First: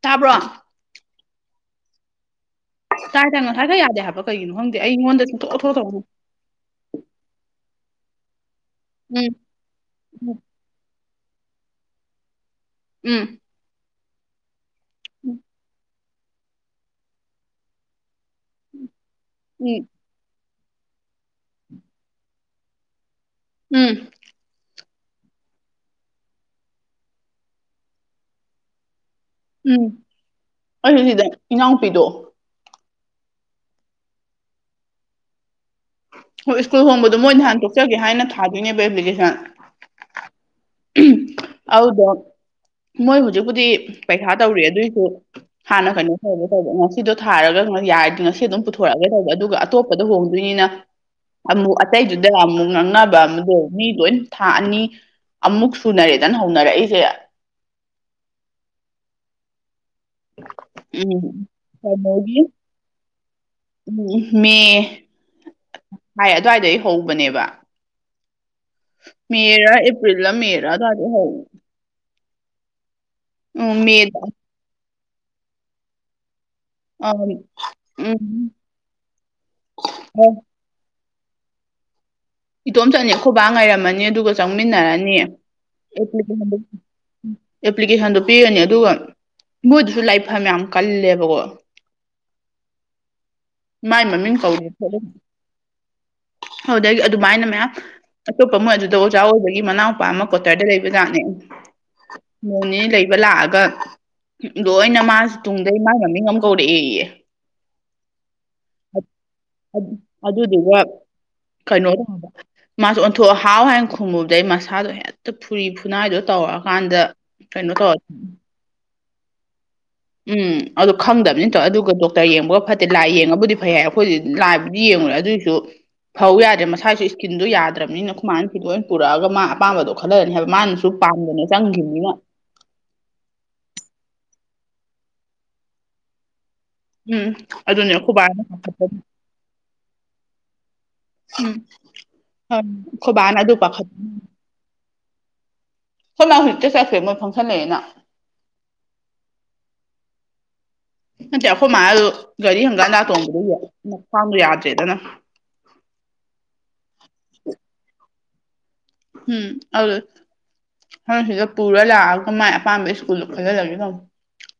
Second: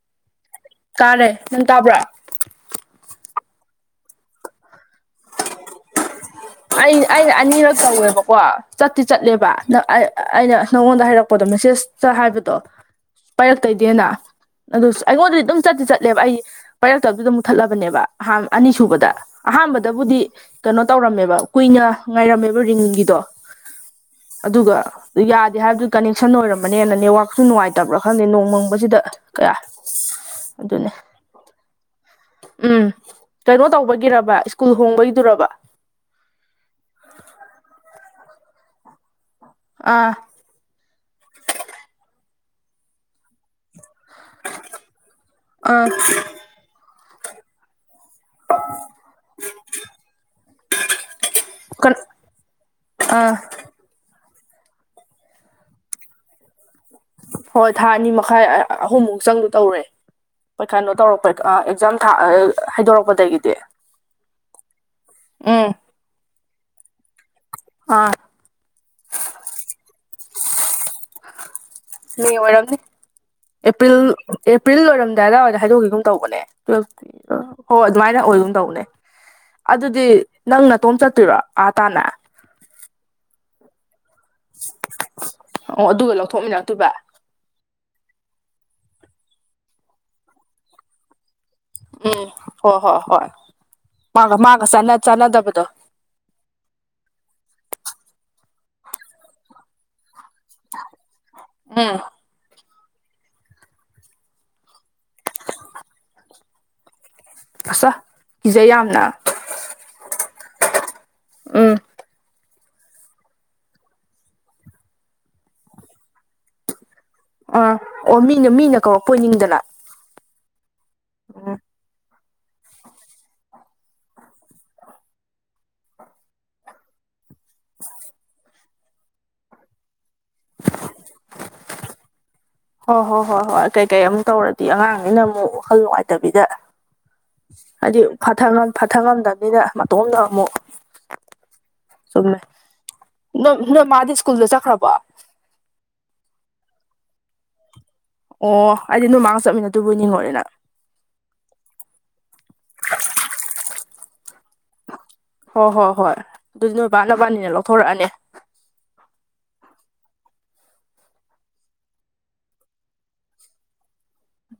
ꯇꯥꯕ꯭ꯔꯣ ꯇꯥꯔꯦ ꯅꯪ ꯇꯥꯕ꯭ꯔꯣ ꯇꯥꯏ ꯇꯥꯏ ꯉꯁꯥꯏꯒꯩ ꯌꯥꯗꯦ ꯍꯥꯏꯕ ꯀꯩꯒꯤꯅꯣ ꯈꯪꯗꯦ ꯑꯩꯉꯣꯟꯗ ꯁꯨꯡꯊꯣꯛ ꯊꯣꯔꯛꯇꯕ ꯑꯩ ꯑꯩ ꯑꯅꯤꯔꯛ ꯇꯧꯋꯦꯕꯀꯣ ꯆꯠꯇꯤ ꯎꯝ ꯆꯠꯂꯦꯕ ꯑꯗ ꯑꯩ ꯑꯩꯅ ꯅꯪꯉꯣꯟꯗ ꯍꯥꯏꯔꯛꯄꯗꯣ ꯃꯦꯁꯦꯁꯇ ꯍꯥꯏꯕꯗꯣ ꯎꯝ ꯄꯔꯛꯇꯣꯏꯗꯦꯅ ꯑꯗꯨ ꯑꯩꯉꯣꯟꯗꯗꯤ ꯑꯗꯨꯝ ꯆꯠꯇꯤ ꯆꯠ ꯂꯦꯕ ꯑꯩ ꯄꯥꯏꯔꯛꯇꯕꯗꯨꯗ ꯃꯨꯊꯠꯂꯕꯅꯦꯕ ꯑꯍꯟ ꯑꯅꯤꯁꯨꯕꯗ ꯎꯝ ꯑꯍꯥꯟꯕꯗꯕꯨꯗꯤ ꯀꯩꯅꯣ ꯇꯧꯔꯝꯃꯦꯕ ꯀꯨꯏꯅ ꯉꯥꯏꯔꯝꯃꯦꯕ ꯔꯤꯡꯒꯤꯗꯣ ꯎꯝ ꯑꯗꯨꯒ ꯌꯥꯗꯦ ꯍꯥꯏꯕꯗꯨ ꯀꯅꯦꯛꯁꯟ ꯑꯣꯏꯔꯝꯕꯅꯦꯅ ꯅꯦꯠꯋꯥꯛꯁꯨ ꯅꯨꯡꯉꯥꯏꯇꯕ꯭ꯔꯥ ꯈꯪꯗꯦ ꯅꯣꯡꯃꯪꯕꯁꯤꯗ ꯎꯝ ꯑꯩꯁꯨ ꯁꯤꯗ ꯏꯅꯥꯎꯅꯨꯄꯤꯗꯣ ꯎꯝ ꯀꯩꯅꯣ ꯇꯧꯕꯒꯤꯔꯕ ꯁ꯭ꯀꯨꯜ ꯍꯣꯡꯕꯒꯤꯗꯨꯔꯕ ꯍꯣꯏ ꯁ꯭ꯀꯨꯜ ꯍꯣꯡꯕꯗꯣ ꯃꯣꯏꯅ ꯍꯥꯟ ꯇꯣꯛꯆꯒꯦ ꯍꯥꯏꯅ ꯊꯥꯗꯣꯏꯅꯦꯕ ꯑꯦꯄ꯭ꯂꯤꯀꯦꯁꯟ ꯑ ꯑꯗꯨꯗꯣ ꯃꯣꯏ ꯍꯧꯖꯤꯛꯄꯨꯗꯤ ꯄꯩꯈꯥ ꯇꯧꯔꯤ ꯑꯗꯨꯏꯁꯨ ꯑꯥ ꯍꯥꯟꯅ ꯀꯩꯅꯣ ꯇꯔꯦ ꯇꯧꯕ ꯉꯁꯤꯗꯣ ꯊꯥꯔꯒ ꯌꯥꯏꯔꯗꯤ ꯑꯗꯨꯝ ꯄꯨꯊꯣꯔꯛꯑꯒ ꯇꯧꯕ ꯑꯗꯨꯒ ꯑꯇꯣꯞꯄꯗ ꯍꯣꯡꯗꯣꯏꯅꯤꯅ ꯑꯃꯨꯛ ꯑꯇꯩꯗꯨꯗ ꯑꯃꯨꯛ ꯉꯥꯡꯅꯕ ꯑꯥ ꯑꯃꯗꯣ ꯃꯤ ꯂꯣꯏ ꯊꯥ ꯑꯅꯤ ꯑꯃꯨꯛ ꯁꯨꯅꯔꯦꯗꯅ ꯍꯧꯅꯔꯛꯏꯁꯦ ꯍꯣꯏ ꯊꯥ ꯑꯅꯤ ꯃꯈꯥꯏ ꯑꯍꯨꯝꯃꯨꯛ ꯆꯪꯗꯧ ꯇꯧꯔꯦ ꯍꯣꯏ ꯀꯩꯅꯣ ꯎꯝ ꯇꯧꯔꯛꯄꯩ ꯑ ꯑꯦꯛꯖꯥꯝ ꯊꯥ ꯑ ꯀꯩꯅꯣꯒꯤ ꯍꯥꯏꯗꯣꯔꯛꯄꯗꯒꯤꯗꯤ ꯎꯝ ꯃꯦ ꯎꯝ ꯍꯥꯏ ꯑꯗꯨꯋꯥꯏꯗꯩ ꯍꯣꯡꯉꯛꯄꯅꯦꯕ ꯑ ꯃꯦꯔ ꯑꯦꯄ꯭ꯔꯤꯜ ꯂ ꯃꯦꯔ ꯑꯗꯨꯋꯥꯏꯗꯩ ꯍꯧꯋꯦ ꯃꯦ ꯑꯣꯏꯔꯝꯅꯤ ꯎꯝ ꯑꯦꯄ꯭ꯔꯤꯜ ꯃꯦꯗ ꯑꯦꯄ꯭ꯔꯤꯜ ꯂꯣꯏꯔꯝꯗꯥꯏ ꯑꯗꯥꯏꯋꯥꯏꯗ ꯍꯥꯏꯗꯣꯛꯒꯤꯒꯨꯝ ꯇꯧꯕꯅꯦ ꯑꯝ ꯍꯣꯏ ꯑꯗꯨꯃꯥꯏꯅ ꯎꯝ ꯑꯣꯏꯒꯨꯝ ꯇꯧꯅꯦ ꯑꯗꯨꯗꯤ ꯑꯣ ꯅꯪꯅ ꯅꯇꯣꯝ ꯆꯠꯇꯣꯏꯔꯣ ꯑꯥ ꯇꯥꯟꯅ ꯏꯇꯣꯝ ꯆꯠꯅꯤ ꯑꯩꯈꯣꯏꯕꯥ ꯉꯔꯝꯃꯅꯤ ꯑꯗꯨꯒ ꯆꯪꯃꯤꯟꯅꯔꯅꯤ ꯑꯣ ꯑꯗꯨꯒ ꯂꯧꯊꯣꯛꯃꯤꯟꯅꯔꯛꯇꯣꯏꯕ ꯑꯦꯄ꯭ꯂꯤꯀꯦꯁꯟꯗꯣ ꯄꯤꯔꯅꯤ ꯑꯗꯨꯒ ꯃꯣꯏꯗꯨꯁꯨ ꯂꯥꯏꯐꯝ ꯌꯥꯝ ꯀꯜꯂꯦꯕꯀꯣ ꯎꯝ ꯍꯣꯏ ꯍꯣꯏ ꯍꯣꯏ ꯃꯥꯏ ꯃꯥꯒ ꯃꯃꯤꯡ ꯃꯥꯒ ꯀꯧꯔꯤ ꯆꯥꯟꯅ ꯈꯣꯠꯂꯤ ꯆꯥꯟꯅꯗꯕꯗꯣ ꯑꯗꯨꯗꯒꯤ ꯑꯗꯨꯃꯥꯏꯅ ꯃꯌꯥꯝ ꯑꯇꯣꯞꯄ ꯃꯣꯏ ꯑꯗꯨꯗ ꯑꯣꯖꯥ ꯑꯣꯏꯕꯒꯤ ꯃꯅꯥꯎ ꯅꯨꯄꯥ ꯑꯃ ꯀꯣꯇꯔꯗ ꯂꯩꯕꯖꯠꯅꯦ ꯎꯝ ꯅꯣꯡꯅꯤꯅꯤ ꯂꯩꯕ ꯂꯥꯛꯑꯒ ꯂꯣꯏꯅ ꯃꯥꯁꯤꯦ ꯇꯨꯡꯗꯩ ꯃꯥꯒꯤ ꯃꯃꯤꯡ ꯑꯃ ꯀꯧꯔꯛꯑꯦꯌꯦ ꯑꯆꯥ ꯀꯤꯖꯩ ꯌꯥꯝꯅ ꯑꯗꯨꯗꯨꯒ ꯎꯝ ꯀꯩꯅꯣ [inaudible] ꯃꯥꯁꯨ ꯑꯣꯟꯊꯣꯛꯑ ꯍꯥꯎ ꯍꯥꯏꯅ ꯈꯨꯝꯃꯨꯕꯗꯩ ꯃꯁꯥꯗꯣ ꯍꯦꯛꯇ ꯐꯨꯔꯤ ꯐꯨꯅꯥꯏꯗꯣ ꯇꯧꯔꯛꯑꯀꯥꯟꯗ ꯑ ꯀꯩꯅꯣ ꯇꯧꯔ ꯑꯣ ꯃꯤꯅ ꯃꯤꯅ ꯀꯧꯔꯛꯄꯣꯏꯅꯤꯡꯗꯅ ꯎꯝ ꯑꯗꯣ ꯈꯪꯗꯝꯅꯤ ꯇꯧ ꯑꯗꯨꯒ ꯗꯣꯛꯇꯔ ꯌꯦꯡꯕꯒ ꯐꯠꯇꯦ ꯂꯥꯏ ꯌꯦꯡꯉꯕꯨꯗꯤ ꯐꯩ ꯍꯥꯏ ꯑꯩꯈꯣꯏꯁꯨ ꯂꯥꯏꯕꯨꯗꯤ ꯌꯦꯡꯉꯨꯔꯦ ꯑꯗꯨꯏꯁꯨ ꯐꯧ ꯌꯥꯗ꯭ꯔꯦ ꯃꯁꯥꯢꯁꯨ ꯀꯤꯟꯗꯣ ꯌꯥꯗ꯭ꯔꯝꯅꯤꯅ ꯈꯨꯃꯥꯟꯁꯨ ꯂꯣꯏ ꯄꯨꯔꯛꯑꯒ ꯃꯥ ꯑꯄꯥꯝꯕꯗꯣ ꯈꯜꯂꯂꯅꯤ ꯍꯥꯏꯕ ꯃꯥꯅꯁꯨ ꯄꯥꯝꯗꯅ ꯆꯪꯈꯤꯕꯅꯤꯅ ꯍꯣꯏ ꯍꯣꯏ ꯍꯣꯏ ꯍꯣꯏ ꯀꯩꯀꯩ ꯑꯃꯨꯛ ꯇꯧꯔꯗꯤ ꯑꯉꯥꯡꯅꯤꯅ ꯑꯃꯨꯛ ꯋꯥꯈꯜ ꯅꯨꯡꯉꯥꯏꯇꯕꯤꯗ ꯎꯝ ꯑꯗꯨꯅꯦ ꯍꯥꯏꯗꯤ ꯑꯩꯈꯣꯏꯕꯥꯅ ꯐꯊ ꯐꯊ ꯉꯝꯗꯕꯅꯤꯅ ꯃꯇꯣꯝꯗ ꯑꯃꯨꯛ ꯎꯝ ꯆꯨꯝꯃꯦ ꯑꯩꯈꯣꯏꯕꯥꯅ ꯑꯗꯨ ꯅꯣꯢ ꯅꯣꯢ ꯄꯥꯈꯠ ꯃꯥꯗꯤ ꯁ꯭ꯀꯨꯜꯗ ꯆꯠꯈ꯭ꯔꯕꯣ ꯈꯣꯢꯃꯥ ꯍꯧꯖꯤꯛꯇ ꯆꯠꯈ꯭ꯔꯦ ꯃꯣꯏ ꯐꯪꯁꯜ ꯂꯩꯑꯅ ꯑꯣ ꯑꯩꯗꯤ ꯅꯣꯢꯃꯥꯒ ꯆꯠꯃꯤꯟꯅꯗꯨꯕꯣꯢ ꯅꯤꯡꯉꯨꯔꯦ ꯅꯪ ꯅꯠꯇꯦ ꯑꯈꯣꯏ ꯃꯥꯗꯨ ꯒꯥꯔꯤ ꯍꯪꯒꯠ ꯍꯟꯗꯥ ꯇꯣꯡꯕꯗꯣ ꯈ꯭ꯋꯥꯡꯗꯣ ꯌꯥꯗ꯭ꯔꯦꯗꯅ ꯍꯣꯏ ꯍꯣꯏ ꯍꯣꯏ ꯑꯗꯨ ꯅꯣꯏ ꯕꯥꯕꯥ ꯅꯕꯥꯅꯤꯅ ꯂꯧꯊꯣꯔꯛꯑꯅꯤ ꯎꯝ ꯑꯗꯨꯗꯨꯢ [unintelligible] ꯁꯤꯗ ꯄꯨꯔ ꯂꯥꯛꯑꯒ ꯃꯥꯏ ꯑꯄꯥꯝꯕ ꯁ꯭ꯀꯨꯜꯗꯣ ꯈꯜꯍꯂꯒꯦ ꯇꯧꯕꯅꯤ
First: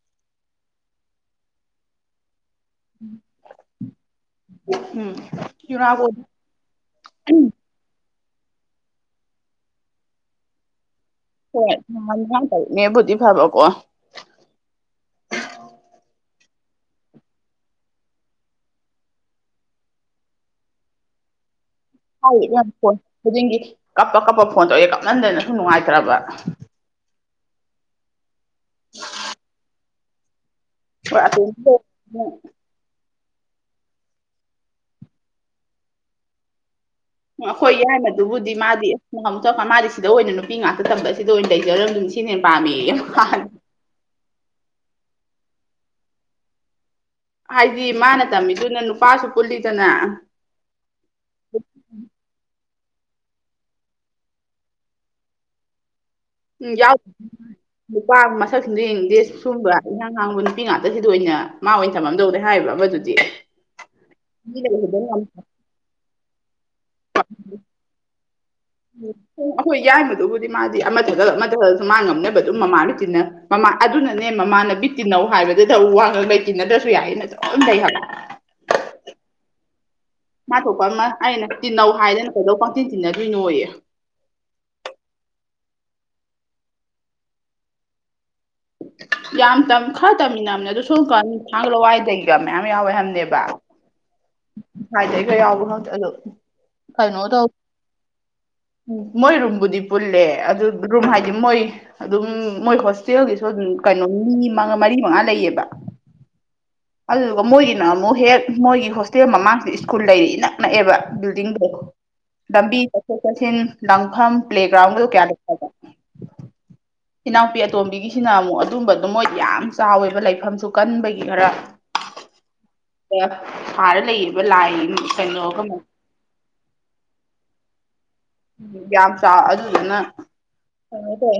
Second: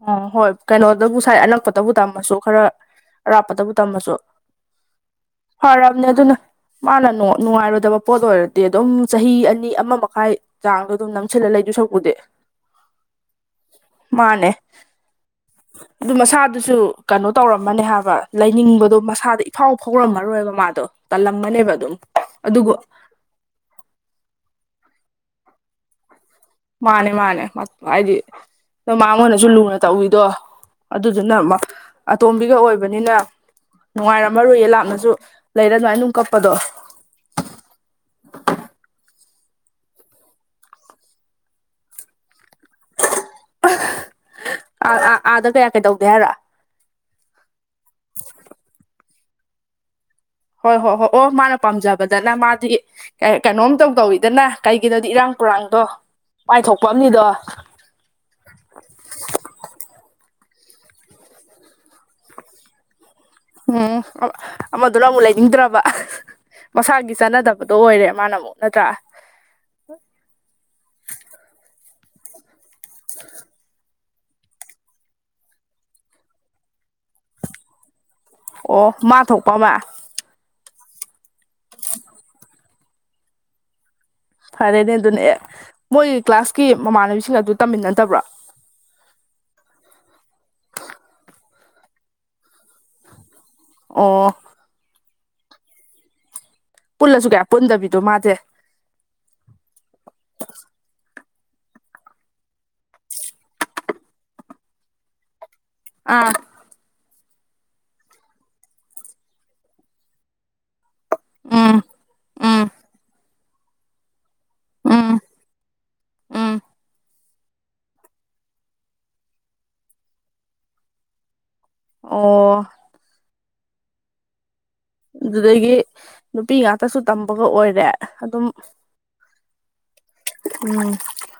ꯑꯣ ꯍꯣꯏ ꯀꯩꯅꯣꯗꯕꯨ ꯁꯥꯏ ꯑꯅꯛꯄꯗꯕꯨ ꯇꯝꯃꯁꯨ ꯈꯔ ꯑꯔꯥꯞꯄꯗꯕꯨ ꯇꯝꯃꯁꯨ ꯎꯝ ꯌꯨꯔꯥꯀꯣ ꯐꯔꯝꯅꯤ ꯑꯗꯨꯅ ꯃꯥꯅ ꯅꯨꯡꯉꯥꯏꯔꯣꯏꯗꯕ ꯄꯣꯠ ꯑꯣꯏꯔꯗꯤ ꯑꯗꯨꯝ ꯆꯍꯤ ꯑꯅꯤ ꯑꯃ ꯃꯈꯥꯏ ꯆꯥꯡꯗꯣ ꯑꯗꯨꯝ ꯅꯪ ꯍꯣꯏ ꯅꯍꯥꯟ [unintelligible] ꯅꯦꯕꯨꯗꯤ ꯐꯕꯀꯣ ꯃꯥꯅꯦ [unintelligible] ꯑꯗꯨ ꯃꯁꯥꯗꯨꯁꯨ ꯀꯩꯅꯣ ꯇꯧꯔꯝꯃꯅꯦ ꯍꯥꯏꯕ ꯂꯩꯅꯤꯡꯕꯗꯣ ꯃꯁꯥꯗꯣ ꯏꯐꯥꯎ ꯐꯥꯎꯔꯝꯃꯔꯣꯏꯕ ꯃꯥꯗꯣ ꯇꯂꯝ ꯃꯅꯦꯕ ꯍꯥꯏ ꯌꯥꯝ ꯐꯣꯟ ꯈꯨꯗꯤꯡꯒꯤ ꯀꯞꯄ ꯀꯞꯄ ꯐꯣꯟ ꯇꯧꯔꯑꯦ ꯀꯞꯃꯟꯗꯅ ꯁꯨꯝ ꯅꯨꯡꯉꯥꯏꯇ꯭ꯔꯕ ꯃꯥꯅꯦ ꯃꯥꯅꯦ ꯃꯥ ꯍꯥꯏꯗꯤ ꯁꯨꯝ ꯃꯉꯣꯟꯗꯁꯨ ꯂꯨꯅ ꯇꯧꯋꯤꯗꯣ ꯍꯣꯏ ꯑꯗꯨꯗꯨꯅ ꯑꯇꯣꯝꯕꯤꯗꯣ ꯑꯇꯣꯝꯕꯤꯒ ꯑꯣꯏꯕꯅꯤꯅ ꯅꯨꯡꯉꯥꯏꯔꯝꯃꯔꯣꯏꯌꯦ ꯂꯥꯞꯅꯁꯨ ꯂꯩꯔ ꯑꯗꯨꯃꯥꯏꯟ ꯑꯗꯨꯝ ꯀꯞꯄꯗꯣ ꯎꯝ ꯑꯩꯈꯣꯏ ꯌꯥꯏꯃꯗꯨꯕꯨꯗꯤ ꯃꯥꯗꯤ ꯑꯃꯨꯛ ꯃꯥꯗꯤ ꯁꯤꯗ ꯑꯣꯏꯅ ꯅꯨꯄꯤ ꯉꯥꯛꯇ ꯇꯝꯕ ꯁꯤꯗ ꯑꯣꯏꯅ ꯂꯩꯖꯔꯝꯃꯤꯁꯦ ꯁꯤꯅ ꯍꯦꯟꯅ ꯄꯥꯝꯃꯤꯌꯦ ꯃꯥ ꯥ [unintelligible] ꯑꯥꯗ ꯀꯌꯥ ꯀꯩ ꯇꯧꯗꯦ ꯍꯥꯏꯔ ꯍꯥꯏꯗꯤ ꯃꯥꯅ ꯇꯝꯃꯤꯗꯨꯅ ꯅꯨꯄꯥꯁꯨ ꯄꯨꯜꯂꯤꯗꯅ ꯍꯣꯏ ꯍꯣꯏ ꯍꯣ ꯑꯣ ꯃꯥꯅ ꯄꯥꯝꯖꯕꯗꯅ ꯃꯥꯗꯤ ꯀꯩ ꯀꯩꯅꯣꯝ ꯏꯇꯧ ꯇꯧꯋꯤꯗꯅ ꯀꯩꯒꯤꯅꯣꯗꯤ ꯏꯔꯥꯡ ꯄꯔꯥꯡꯗꯣ ꯎꯝ ꯌꯥꯎ ꯅꯨꯄꯥ ꯃꯁꯛꯁꯤꯡꯗꯨ ꯌꯦꯡꯅꯤꯡꯗꯦ ꯁꯨꯝꯕ ꯏꯍꯥꯡ ꯍꯥꯡꯕ ꯅꯨꯄꯤ ꯉꯥꯛꯇ ꯁꯤꯗ ꯑꯣꯏꯅ ꯃꯥ ꯑꯣꯏꯅ ꯇꯝꯃꯝꯗꯧꯅꯤ ꯍꯥꯏꯕ ꯑꯃꯗꯨꯗꯤ [unintelligible] ꯎꯝ ꯃꯤ ꯂꯩꯕꯗ ꯑꯃꯗꯨꯅ ꯑꯃꯨꯛ ꯂꯩꯅꯤꯡꯗ꯭ꯔꯕ ꯃꯁꯥꯒꯤ ꯆꯅꯗꯕꯗꯣ ꯑꯣꯏꯔꯦꯕ ꯃꯥꯟꯅ ꯃꯨꯛ ꯅꯠꯇ꯭ꯔꯥ ꯑꯈꯣꯏ ꯌꯥꯏꯃꯗꯨꯕꯨꯗꯤ ꯃꯥꯗꯤ ꯑꯃ ꯗꯒ ꯑꯃ ꯊꯥꯗꯁꯨ ꯃꯥ ꯉꯝꯅꯕꯗꯨꯝ ꯃꯃꯥꯥꯅ ꯇꯤꯟꯅ ꯃꯃꯥ ꯑꯗꯨꯅ ꯑꯅꯦ ꯃꯃꯥꯅꯕꯤ ꯇꯤꯟꯅꯧ ꯍꯥꯏꯕꯗꯗ ꯋꯥ ꯉꯥꯡꯅꯩ ꯇꯤꯟꯅꯗ꯭ꯔꯁꯨ ꯌꯥꯏ ꯑꯦꯅ ꯑꯗꯨꯝ ꯂꯩ ꯍꯥꯏꯕ ꯑꯣ ꯃꯥ ꯊꯣꯛꯄ ꯑꯃ ꯃꯥ ꯊꯣꯛꯄ ꯑꯃ ꯑꯩꯅ ꯇꯤꯜꯟꯅꯧ ꯍꯥꯏꯗꯅ ꯀꯩꯗꯧ ꯄꯪꯇꯤꯟ ꯇꯤꯟꯅꯗꯣꯏꯅꯣꯌꯦ ꯐꯔꯦꯅꯦ ꯑꯗꯨꯅ ꯍꯦꯛ ꯃꯣꯏ ꯀ꯭ꯂꯥꯁꯀꯤ ꯃꯃꯥꯟꯅꯕꯤꯁꯤꯡ ꯑꯗꯨ ꯇꯝꯃꯤꯟꯅꯗꯕ꯭ꯔꯣ ꯌꯥꯝ ꯇꯝ ꯈꯔ ꯇꯝꯃꯤꯅꯝꯅꯦ ꯑꯗꯨ ꯁꯣꯝꯀꯥꯟ ꯊꯥꯡꯒ ꯂꯋꯥꯏꯗꯩꯒ ꯃꯌꯥꯝ ꯌꯥꯎꯋꯦ ꯍꯥꯏꯝꯅꯦꯕ ꯑꯣ ꯍꯥꯏꯗꯤ ꯑꯩꯈ ꯌꯥꯎꯕ ꯈꯪꯗꯦ ꯑꯗꯣ ꯄꯨꯜꯂꯁꯨ ꯀꯌꯥ ꯄꯨꯟꯗꯕꯤꯗꯣ ꯃꯥꯗꯤ ꯎ ꯃꯣꯏ ꯔꯨꯝꯕꯨꯗꯤ ꯄꯨꯜꯂꯦ ꯑꯗꯨ ꯔꯨꯝ ꯍꯥꯏꯗꯤ ꯃꯣꯏ ꯑꯗꯨꯝ ꯃꯣꯏ ꯍꯣꯁꯇꯦꯜꯒꯤꯁꯨ ꯑꯗꯨꯝ ꯀꯩꯅꯣ ꯃꯤ ꯃꯔꯤ ꯃꯉꯥ ꯂꯩꯌꯦꯕ ꯑꯥ ꯑꯗꯨꯗꯨꯒ ꯃꯣꯏꯒꯤꯅ ꯑꯃꯨꯛ ꯍꯦꯛ ꯃꯣꯏꯒꯤ ꯍꯣꯁꯇꯦꯜ ꯃꯃꯥꯡꯁꯤꯗ ꯁ꯭ꯀꯨꯜ ꯂꯩꯔ‌ꯦ ꯏꯅꯛ ꯅꯛꯑꯦꯕ ꯕꯤꯜꯗꯤꯡꯗꯣ ꯎꯝ ꯎꯝ ꯂꯝꯕꯤ ꯆꯠꯊꯣꯛ ꯆꯠꯁꯤꯟ ꯂꯥꯟꯐꯝ ꯄ꯭ꯂꯦꯒ꯭ꯔꯥꯎꯟꯗꯨ ꯎꯝ ꯀꯌꯥ ꯂꯩꯇꯕ ꯎꯝ ꯏꯅꯥꯎꯄꯤ ꯑꯇꯣꯝꯕꯤꯒꯤꯁꯤꯅ ꯑꯃꯨꯛ ꯑꯗꯨꯝꯕꯗꯣ ꯃꯣꯏ ꯌꯥꯝ ꯆꯥꯎꯋꯦꯕ ꯂꯩꯐꯝꯁꯨ ꯀꯟꯕꯒꯤ ꯈꯔ ꯑꯣ [unintelligible] ꯁꯥꯔ ꯂꯩꯌꯦꯕ ꯂꯥꯏ ꯀꯩꯅꯣꯒ ꯑꯗꯨꯗꯒꯤ ꯅꯨꯄꯤ ꯉꯥꯛꯇꯁꯨ ꯇꯝꯕꯒ ꯑꯣꯏꯔꯦ ꯑꯗꯨꯝ ꯌꯥꯝ ꯆꯥꯎ ꯑꯗꯨꯗꯨꯅ ꯎꯝ ꯀꯩꯅꯣ ꯇꯧ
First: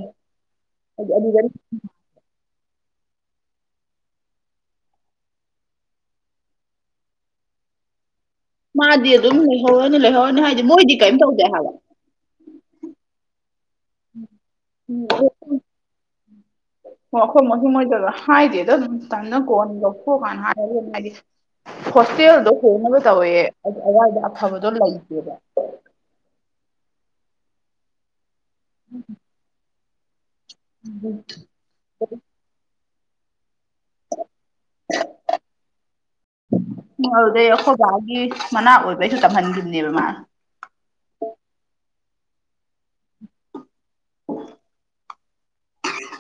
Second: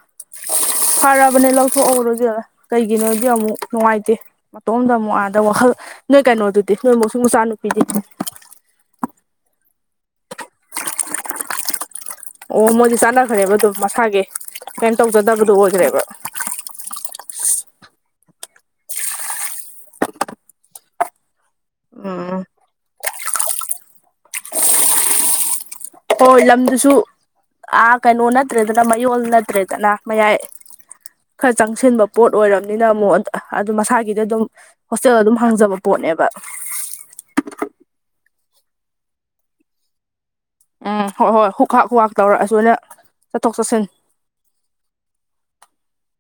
ꯐꯔꯕꯅꯦ ꯂꯧꯊꯣꯛꯍꯧꯔ‌ꯣ ꯏꯕ‌ꯦꯝꯃ ꯀꯩꯒꯤꯅꯣꯗꯤ ꯑꯃꯨꯛ ꯅꯨꯡꯉꯥꯏꯇꯦ ꯃꯇꯣꯝꯗ ꯑꯃꯨꯛ ꯑꯥꯗ ꯋꯥꯈꯜ ꯅꯣꯏ ꯀꯩꯅꯣꯗꯨꯗꯤ ꯅꯣꯏ ꯃ‌ꯣꯁꯤꯡ ꯃꯆꯥꯅꯨꯄꯤꯗꯤ ꯃꯥꯗꯤ ꯑꯗꯨꯝ ꯂꯩꯍꯧꯔꯅꯤ ꯂꯩꯍꯧꯔꯅꯤ ꯍꯥꯏꯗꯤ ꯃꯣꯏꯗꯤ ꯀꯩꯝ ꯇꯧꯗꯦ ꯍꯥꯏꯕ ꯑꯣ ꯃꯣꯏꯗꯤ ꯆꯥꯟꯅꯈ꯭ꯔꯦꯕ ꯑꯗꯨꯝ ꯃꯁꯥꯒꯤ ꯀꯩꯅꯣ ꯇꯧꯖꯗꯕꯗꯨ ꯑꯣꯏꯈ꯭ꯔꯦꯕ ꯑꯣ ꯑꯩꯈꯣꯏ ꯃꯣꯁꯤꯡ ꯃ‌ꯣꯏꯗꯒ ꯍꯥꯏꯗꯦꯗ ꯗꯨꯝ ꯇꯟꯗꯅ ꯀꯣꯟꯅ ꯂꯧꯊꯣꯛꯑ ꯀꯥꯟ ꯍꯥꯏꯔꯒ‌ꯦ ꯍꯥꯏꯗꯤ ꯎꯝ ꯍꯣꯁꯇꯦꯜꯗꯣ ꯍꯣꯡꯅꯕ ꯇꯧꯋꯦ ꯑ ꯑꯗꯨꯋꯥꯏꯗ ꯑꯐꯕꯗꯣ ꯂꯩꯇꯦꯕ ꯍꯣꯏ ꯂꯝꯗꯨꯁꯨ ꯑ ꯀꯩꯅꯣ ꯅꯠꯇ꯭ꯔꯦꯗꯅ ꯃꯌꯣꯜ ꯅꯠꯇ꯭ꯔꯦꯗꯅ ꯃꯌꯥꯏ [unintelligible] ꯈꯔ ꯆꯪꯁꯤꯟꯕ ꯄꯣꯠ ꯑꯣꯏꯔꯕꯅꯤꯅ ꯑꯃꯨꯛ ꯑ ꯑꯗꯨ ꯃꯁꯥꯒꯤꯗ ꯗꯨꯝ ꯍꯣꯁꯇꯦꯜ ꯑꯗꯨꯝ ꯍꯥꯡꯖꯕ ꯄꯣꯠꯅꯦꯕ ꯑꯗꯨꯗꯩ ꯑꯩꯈꯣꯏꯕꯥꯒꯤ ꯃꯅꯥꯛ ꯑꯣꯏꯕꯩꯁꯨ ꯇꯝꯍꯟꯈꯤꯝꯅꯦꯕ ꯃꯥ ꯎꯝ ꯍꯣꯏ ꯍꯣꯏ ꯍꯨꯛ ꯍꯥꯛ ꯍꯨꯛ ꯍꯥꯛ ꯇꯧꯔꯛꯑꯁꯨꯅ ꯆꯠꯊꯣꯛ ꯆꯠꯁꯤꯟ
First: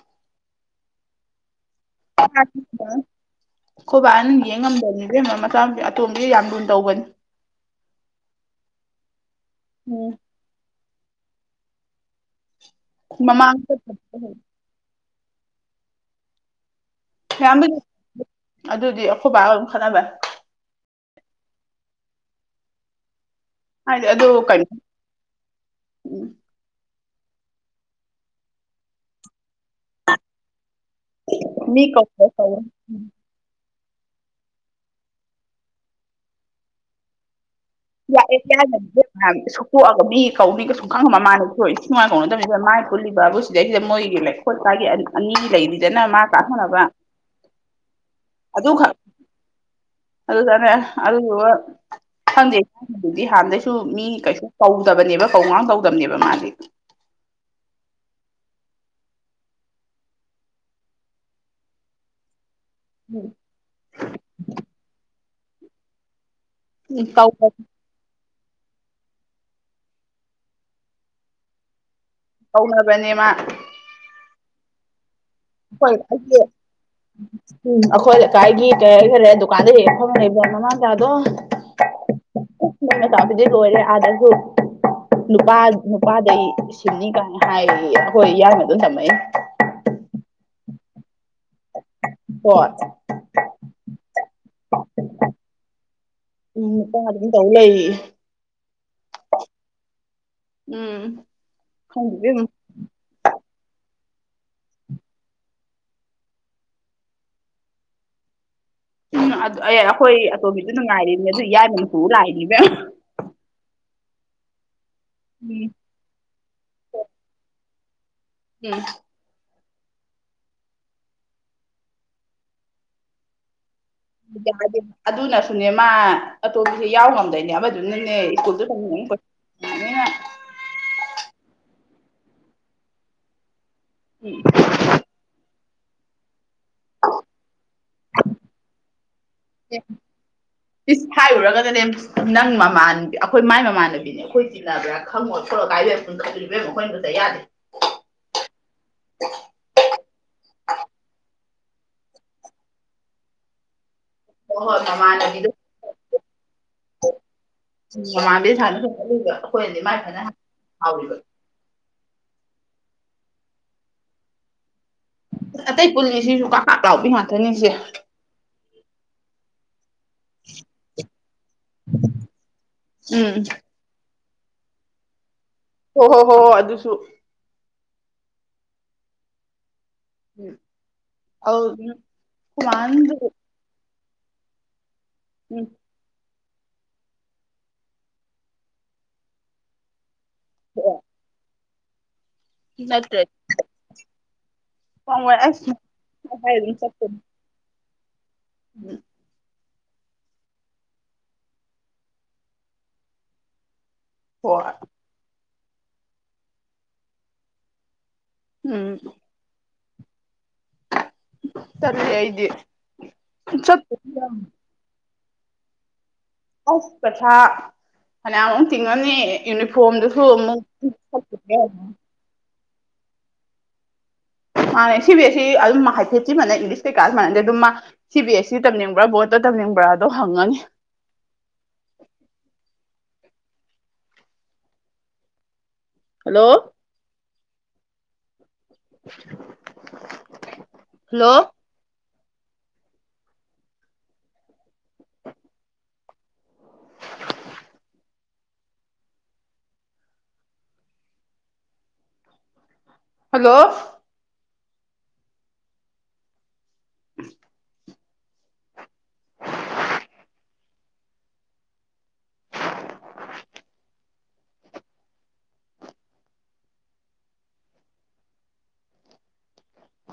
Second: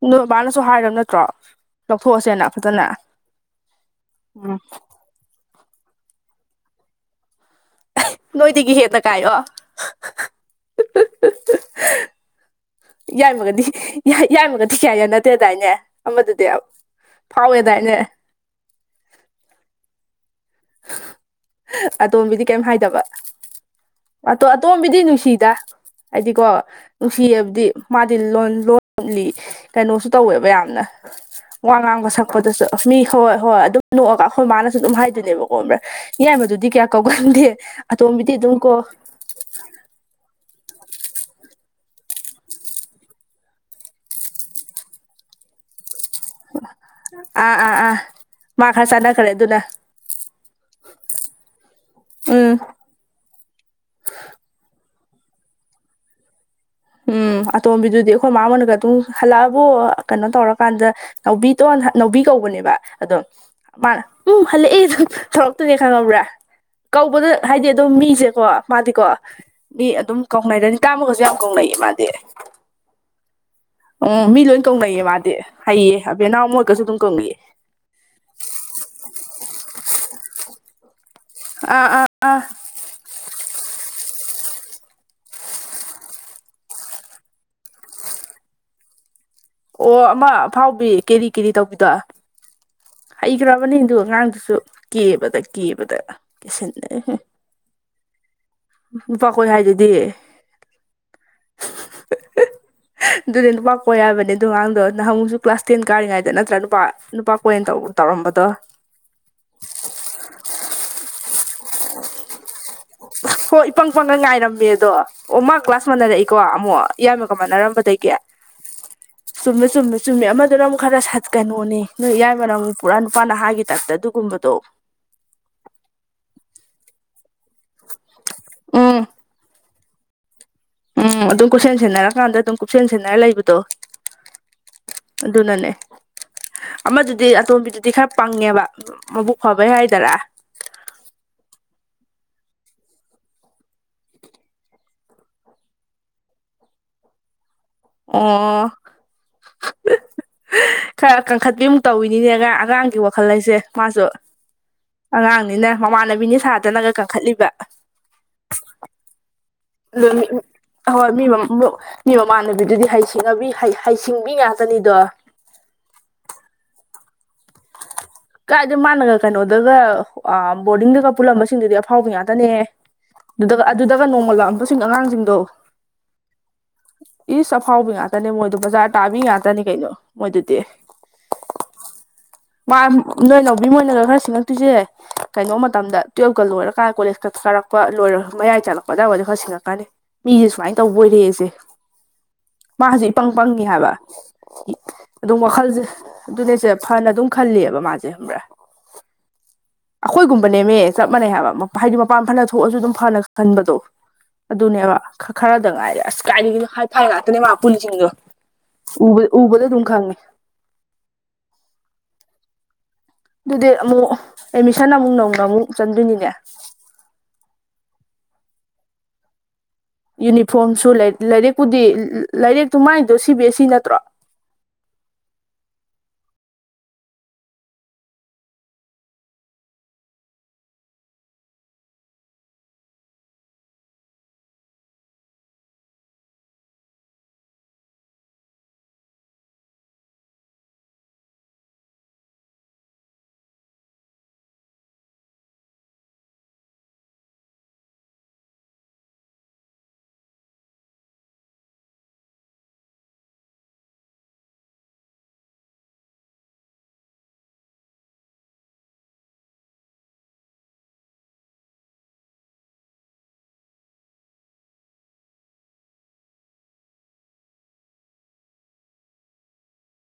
ꯅꯣꯏꯕꯥꯅꯁꯨ ꯍꯥꯏꯔꯝ ꯅꯠꯇ꯭ꯔꯣ ꯂꯧꯊꯣꯛꯑꯁꯦꯅ ꯐꯖꯅ [unintelligible] ꯈ‌ꯣꯏꯕꯥꯅ ꯎꯝ ꯌ‌ꯦꯡ ꯉꯝꯗꯝꯅ‌ꯦ ꯏꯕ‌ꯦꯝ ꯃ ꯃꯆꯥꯅꯨꯄꯤ ꯑꯇꯣꯝꯕꯤ ꯌꯥꯝ ꯂꯨꯅ ꯇꯧꯕꯟ ꯅꯣꯏꯗꯒꯤ ꯍꯦꯟꯅ ꯀꯥꯏꯌ‌ꯣ ꯎꯝ ꯃꯃꯥꯡ ꯌꯥꯏꯃꯒꯗꯤ ꯌꯥꯏꯃꯒꯗꯤ ꯀꯌꯥ ꯌꯥꯅꯗ‌ꯦ ꯗꯥꯏꯅꯦ ꯑꯃꯗꯨꯗꯤ ꯐꯥꯎꯋꯦꯗꯥꯏꯅꯦ ꯌꯥꯟꯕꯨꯗꯤ [inaudible] ꯗꯨꯗꯤ ꯑꯩꯈꯣꯏꯕꯥꯒ ꯑꯗꯨꯝ ꯈꯠꯅꯕꯩ ꯑꯇ‌ꯣꯝꯕꯤꯗꯤ ꯀꯩꯝ ꯍꯥꯏꯗꯕ ꯍꯥꯏꯗꯤ ꯑꯗꯨ ꯑꯇ‌ꯣꯝ ꯀꯩꯅꯣ ꯑꯇꯣꯝꯕꯤꯗꯤ ꯅꯨꯡꯁꯤꯗ ꯑꯩꯗꯤꯀꯣ ꯅꯨꯡꯁꯤꯌꯦꯕꯗꯤ ꯃꯥꯗꯤ ꯂꯣꯟ ꯂꯣꯟꯂꯤ ꯀꯩꯅꯣꯁꯨ ꯇꯧꯋꯦꯕ ꯌꯥꯝꯅ ꯋꯥ ꯃꯤ ꯉꯥꯡꯕ ꯀꯧꯕ ꯀꯧꯋꯦ ꯁꯛꯄꯗꯁꯨ ꯃꯤ ꯍꯣꯏ ꯍꯣꯏ ꯑꯗꯨ ꯅꯣꯛꯑꯒ ꯑꯩꯈꯣꯏ ꯃꯥꯅꯁꯨ ꯑꯗꯨꯝ ꯍꯥꯏꯗꯣꯏꯅꯦꯕꯀꯣ ꯕ꯭ꯔꯥ ꯌꯥꯏꯃꯗꯨꯗꯤ ꯀꯌꯥ ꯀꯧꯒꯟꯗꯦ ꯑꯇ‌ꯣꯝꯕꯤꯗꯤ ꯑꯗꯨꯝ ꯀꯣ ꯁꯨꯇꯣꯛꯑꯒ ꯃꯤ ꯀꯧꯅꯤꯒ ꯁꯨꯡꯈꯪ ꯃ ꯃꯥꯥꯟꯅꯕꯤ ꯏꯊꯤ ꯅꯨꯡꯉꯥꯏ ꯀꯧꯅꯗꯕꯅꯤ ꯏꯕ‌ꯦꯝ ꯃꯥꯏ ꯄꯨꯜꯂꯤꯕꯕꯨ ꯁꯤꯗꯩꯁꯤꯗ ꯃꯣꯏꯒꯤ ꯈ‌ꯣꯏ ꯂꯩꯀꯥꯏꯒꯤ ꯑꯅ ꯑꯅꯤ ꯂꯩꯔꯤ ꯁꯤꯗꯅ ꯃꯥ ꯀ꯭ꯂꯥꯁ ꯃꯥꯟꯅꯕ ꯑꯥ ꯑꯥ ꯑꯥ ꯃꯥ ꯈꯔ ꯑꯗꯨꯈꯛ ꯆꯥꯟꯅꯈ꯭ꯔꯦ ꯑꯗꯨꯅ ꯑꯗꯨ ꯇꯅꯦ ꯑꯗꯨꯗꯨꯒ ꯈꯪꯗꯦ ꯎꯝ ꯌꯥꯏꯃꯗꯨꯗꯤ ꯍꯥꯟꯅꯗꯩꯁꯨ ꯃꯤ ꯀꯩꯁꯨ ꯀꯧꯗꯕꯅꯦꯕ ꯀꯧ ꯉꯥꯡ ꯇꯧꯗꯕꯅꯦꯕ ꯃꯥꯗꯤ ꯎꯝ ꯑꯇꯣꯝꯕꯤꯗꯨꯗꯤ ꯑꯩꯈꯣꯏ ꯃ‌ꯣꯏꯅꯒ ꯑꯗꯨꯝ ꯍꯜꯂꯛꯑꯕꯣ ꯀꯩꯅꯣ ꯇꯧꯔꯀꯥꯟꯗ ꯅꯥꯎꯕꯤꯇꯣꯟ ꯅꯥꯎꯕꯤ ꯀꯧꯕꯅꯦꯕ ꯑꯗꯨꯝ ꯎꯝ ꯃꯥꯅ ꯎꯝ ꯍꯜꯂꯛꯑꯦ ꯇꯧꯔꯛꯇꯨꯏꯅꯦ ꯈꯪꯉꯕ꯭ꯔꯥ ꯎꯝ ꯀꯧꯕꯗ ꯍꯥꯏꯗꯤ ꯑꯗꯨꯝ ꯃꯤꯁꯦꯀꯣ ꯃꯥꯗꯤꯀꯣ ꯃꯤ ꯑꯗꯨꯝ ꯀꯧꯅꯩ ꯔꯅꯤꯇꯥ ꯃ‌ꯣꯏꯒꯁꯨ ꯌꯥꯝ ꯀꯧꯅꯩꯌꯦ ꯃꯥꯗꯤ ꯀꯧꯅꯕꯅꯦ ꯃꯥ ꯎꯝ ꯃꯤ ꯂꯣꯏ ꯀꯧꯅꯩꯌꯦ ꯃꯥꯗꯤ ꯍꯩꯌꯦ ꯑꯩꯈꯣꯏ ꯂꯩꯀꯥꯏꯒꯤ ꯑꯕꯦꯟꯅꯥꯎ ꯃꯣꯏꯒꯁꯨ ꯑꯗꯨꯝ ꯀꯧꯅꯩꯌ‌ꯦ ꯎꯝ ꯑꯩꯈꯣꯏ ꯂꯩꯀꯥꯏꯒꯤ ꯀꯩ ꯍꯥꯏꯈꯔꯦ ꯗꯨꯀꯥꯟꯗ ꯍ‌ꯦꯛꯍ‌ꯦꯛ ꯐꯝꯃ ꯂꯩꯕ ꯃꯃꯥ ꯃꯆꯥꯗꯣ ꯑ ꯑꯥ ꯑꯥ ꯃ‌ꯣꯏ ꯃꯆꯥꯗꯨꯗꯤ ꯂ‌ꯣꯏꯔꯦ ꯑꯥꯗꯁꯨ ꯅꯨꯄꯥ ꯅꯨꯄꯥꯗꯩ ꯁꯤꯟꯅꯤ ꯀꯥꯏꯅ ꯍꯥꯏꯌꯦ ꯑꯩꯈꯣꯏ ꯏꯡꯕ ꯑꯗꯨꯝ ꯊꯝꯃꯛ ꯑꯣ ꯑꯃ ꯐꯥꯎꯕꯤ ꯀꯦꯔꯤ ꯀꯦꯔꯤ ꯇꯧꯕꯤꯗ ꯍꯗ ꯍꯩꯈ꯭ꯔꯕꯅꯤ ꯑꯗꯨ ꯑꯉꯥꯡꯗꯨꯁꯨ ꯀꯦꯕꯗ ꯀꯦꯕꯗ ꯀꯦꯁꯤꯟꯅꯦ ꯑꯩ ꯂꯨꯄꯥꯈꯣꯏ ꯍꯥꯏꯗꯗꯤ ꯎꯝ ꯍ ꯑꯗꯨꯗꯤ ꯅꯨꯄꯥ ꯀꯣꯛ ꯌꯥꯕꯅꯦꯗꯣꯉꯥꯡꯗꯣ ꯅꯍꯪꯨꯁꯨ ꯀ꯭ꯂꯥꯁ ꯇꯦꯟ ꯀꯥꯔꯤꯉꯩꯗ ꯅꯠꯇ꯭ꯔ ꯅꯨꯄꯥ ꯅꯨꯄꯥ ꯄꯣꯏꯟ ꯇꯧꯔꯝꯕꯗꯣ ꯑꯩꯈꯣꯏ ꯑꯇꯣꯕꯤꯗꯨꯅ ꯉꯥꯏꯔꯤꯅꯦ ꯑꯗꯨ ꯏꯏꯕꯅꯐꯨ ꯂꯥꯛꯏꯅꯤꯕꯦꯝ ꯍꯣꯏ ꯏ ꯄꯪ ꯄꯪꯒ ꯉꯥꯏꯔꯝꯃꯦ ꯑꯗꯣ ꯑꯣ ꯃꯥ ꯎꯝ ꯀ꯭ꯂꯥꯁ ꯃꯥꯟꯅꯔꯛꯏꯀꯣ ꯑꯃꯨꯛ ꯏꯌꯥꯝꯃꯒ ꯃꯥꯟꯅꯔꯝꯕꯗꯒꯤ ꯎꯝ ꯆꯨꯝꯃꯦ ꯆꯨꯝꯃꯦ ꯆꯨꯝꯃꯦ ꯑꯃꯗꯨꯅ ꯑꯃꯨꯛ ꯈꯔ ꯁꯠꯀꯅꯣꯅꯦ ꯅꯣꯏ ꯏꯏꯕꯅ ꯑꯃꯨꯛ ꯄꯨꯔꯥ ꯅꯨꯄꯥ ꯅꯍ ꯍꯥꯏꯒꯤ ꯇꯥꯏꯞꯇ ꯑꯗꯨ ꯌꯥꯗꯦ ꯑꯗꯨꯅꯁꯨꯅꯦ ꯃꯥ ꯑꯇꯣꯝꯕꯤꯁꯦ ꯌꯥꯎ ꯉꯝꯗꯣꯏꯅꯦ ꯌꯥꯝꯕ ꯑꯗꯨ ꯅꯪꯅꯦ ꯏꯀꯨꯜꯗ ꯀ ꯎꯝ ꯎꯝ ꯑꯗꯨꯝ ꯀꯨꯞꯁꯦꯟ ꯁꯦꯟꯅꯔꯀꯥꯟꯗ ꯑꯗꯨꯝ ꯀꯨꯞꯁꯦꯟ ꯁꯦꯟꯅꯔ ꯂꯩꯕꯗꯣ ꯎꯝ ꯑꯗꯨ ꯅꯅꯦ ꯑꯃꯗꯨꯗꯤ ꯑꯇꯣꯝꯕꯤꯗꯨꯗꯤ ꯈꯔ ꯄꯪꯉꯦꯕ ꯃꯕꯨꯛ ꯐꯕ ꯌꯥꯏꯗꯔ ꯏꯁꯤꯁ ꯍꯥꯏꯔꯨꯔꯒꯅꯅꯦ ꯅꯪ ꯃꯃꯥꯟ ꯑꯩꯈꯣꯏ ꯃꯥꯏ ꯃꯃꯥꯟꯅꯕꯤ ꯑꯩꯈꯣꯏꯗꯤꯖꯤꯟꯅꯕ꯭ꯔꯥ ꯈꯪꯉꯣ ꯊꯂꯛ ꯀꯥꯏ ꯂꯣꯏꯕ ꯁꯨꯝ ꯈꯧꯕꯤꯕ꯭ꯔꯩ ꯑꯩꯈꯣꯏꯅꯗꯛꯇ ꯌꯥꯗꯦ ꯑꯣ ꯈꯔ ꯀꯟꯈꯠꯄꯤꯃꯨꯛ ꯇꯧꯋꯤꯅꯤꯅꯦꯒ ꯑꯉꯥꯡꯒꯤ ꯋꯥꯈꯜ ꯂꯩꯁꯦ ꯃꯥꯁꯨ ꯍꯣꯏ ꯍꯣꯏ ꯃꯃꯥꯟꯅꯕꯤꯗꯣ ꯑꯉꯥꯡꯅꯤꯅ ꯃꯃꯥꯟꯅꯕꯤꯅꯤ ꯁꯥꯗꯅꯒ ꯀꯟꯈꯠꯂꯤꯕ ꯃꯥ ꯁꯥꯟꯅ ꯊꯒ ꯑꯗꯨ ꯍꯣꯏ ꯃꯤ ꯃ ꯃꯤ ꯃꯃꯥꯟꯅꯕꯤꯗꯨꯗꯤ ꯍꯉ ꯍꯩꯁꯤꯡꯕꯤ ꯉꯥꯛꯇꯅꯤꯗꯣ ꯑꯇꯩ ꯄꯨꯟꯜꯂꯤꯁꯤꯁꯨ ꯀꯀꯥꯞ ꯂꯥꯎꯕꯤ ꯉꯥꯛꯇꯅꯤꯁꯦ ꯀꯥꯏꯗꯦ ꯃꯥꯥꯟꯒ ꯀꯩꯅꯣꯗꯒ ꯑ ꯕꯣꯔꯗꯤꯡꯗꯒ ꯄꯨꯜꯂꯝꯕꯁꯤꯡꯗꯨꯗꯤ ꯑꯐꯥꯎꯕ ꯉꯥꯛꯇꯅꯦ ꯎꯝ ꯑꯗꯨꯗꯒ ꯑꯗꯨꯗꯒ ꯅꯣꯡꯃ ꯂꯥꯛꯑꯝꯕꯁꯤꯡ ꯑꯉꯥꯡꯁꯤꯡꯗꯣ ꯍ ꯍꯣ ꯍꯣ ꯍ ꯑꯗꯨꯁꯨ ꯏꯁ ꯑꯐꯥꯎꯕꯤ ꯉꯥꯛꯇꯅꯦ ꯃꯣꯏꯗꯣ ꯕꯖꯥꯔ ꯇꯥꯕꯤ ꯉꯥꯛꯇꯅꯤ ꯀꯩꯅꯣ ꯃꯣꯏꯗꯨꯗꯤ ꯍꯧ ꯃꯥ ꯅꯣꯏꯅꯥꯎꯕꯤ ꯃꯣꯏꯅꯒ ꯈꯔ ꯁꯤꯡꯉꯛꯇꯣꯏꯁꯦ ꯀꯩꯅꯣ ꯎꯝ ꯃꯇꯝꯗ ꯇꯨꯌꯦꯦꯜꯞꯀ ꯂꯣꯏꯔꯀꯥꯟ ꯀꯣꯂꯦꯖꯀ ꯀꯥꯔꯛꯄ ꯂꯣꯏꯔꯒ ꯃꯌꯥꯏ ꯆꯥꯂꯛꯄꯗꯕꯨꯗꯤ ꯈꯔꯁꯤꯡꯉꯛꯀꯅꯤ ꯃꯤꯁꯦ ꯁꯨꯃꯥꯏꯅ ꯇꯧꯕ ꯑꯣꯏꯔꯦꯁꯦ ꯃꯥꯁꯦ ꯏ ꯄꯪ ꯅꯠꯇ꯭ꯔꯗꯤ ꯄꯪꯅꯤ ꯍꯥꯏꯕ ꯈꯪꯉꯣꯏ ꯑꯗꯨꯝ ꯑꯁ ꯋꯥꯈꯜꯁꯦ ꯍꯥꯏꯔ ꯑꯗꯨꯅꯦꯁꯦ ꯑꯗꯨꯝ ꯐꯅ ꯆꯠꯄꯅꯤ ꯑꯗꯨꯝ ꯈꯜꯂꯦꯕ ꯃꯥꯁꯦ ꯈ꯭ꯔꯥ ꯎꯝ ꯑꯩꯈꯣꯏꯒꯨꯝꯕꯅꯦꯃꯦ ꯆꯞ ꯃꯥꯟꯅꯩ ꯍꯥꯏꯕ ꯍꯥꯏꯗꯤ ꯃꯄꯥꯟ ꯐꯅ ꯊꯣꯛꯑꯁꯨ ꯑꯗꯨꯝ ꯐꯅ ꯈꯟꯕꯗꯣ ꯍꯣꯏ ꯑꯗꯨꯅꯦꯕ ꯈꯔꯗ ꯉꯥꯏꯔꯦ ꯑꯁ ꯀꯥꯏꯔꯤꯒꯤꯗꯣ ꯍꯥꯏꯐ ꯉꯥꯛꯇꯅꯦ ꯃꯥ ꯄꯨꯟꯁꯤꯡꯗꯣ ꯎꯝ ꯎꯕ ꯎꯕꯂ ꯊꯝ ꯈꯥꯡꯉꯦ ꯁꯔ ꯑꯩꯗꯤ ꯑꯗꯨꯗꯤ ꯆꯠꯄ ꯑꯃꯨꯛ ꯑꯦꯗꯃꯤꯁꯟ ꯑꯃꯨꯛ ꯅꯧꯅ ꯑꯃꯨꯛ ꯆꯟꯗꯣꯏꯅꯤꯅꯦ ꯑꯁ ꯄꯊꯥ ꯐꯅꯌꯥꯝꯃꯨꯛ ꯇꯤꯡꯉꯅꯤ ꯌꯨꯅꯤꯐꯣꯔꯝ ꯌꯨꯅꯤꯐꯣꯔꯝꯁꯨ ꯂꯩ ꯂꯥꯏꯔꯛꯄꯨꯗꯤ ꯂꯥꯏꯔꯛꯇꯨ ꯃꯥꯏꯗꯣ ꯁꯤꯕꯤ ꯑꯦ ꯁꯤ ꯅꯠꯇ꯭ꯔꯣ ꯃꯥꯥꯟꯅꯦ ꯁꯤ ꯕꯤꯁ ꯁꯤ ꯑꯗꯨꯝ ꯍꯥꯏꯐꯦꯠ ꯁꯤ ꯃꯥꯟꯅ ꯏꯪꯂꯤꯁ ꯀꯩꯀꯥꯁꯨ ꯃꯥꯟꯅꯗꯦ ꯑꯗꯨꯝ ꯃꯥ ꯁꯤ ꯕꯤ ꯑꯦꯁ ꯁꯤ ꯇꯝꯅꯤꯡꯕ꯭ꯔꯥ ꯕꯣꯔꯗ ꯇꯝꯅꯤꯡꯕ꯭ꯔꯥꯗꯣ ꯍꯪꯉꯅꯤ ꯍꯜꯂꯣ ꯍꯜꯂꯣ ꯍꯜꯂꯣ [unintelligible]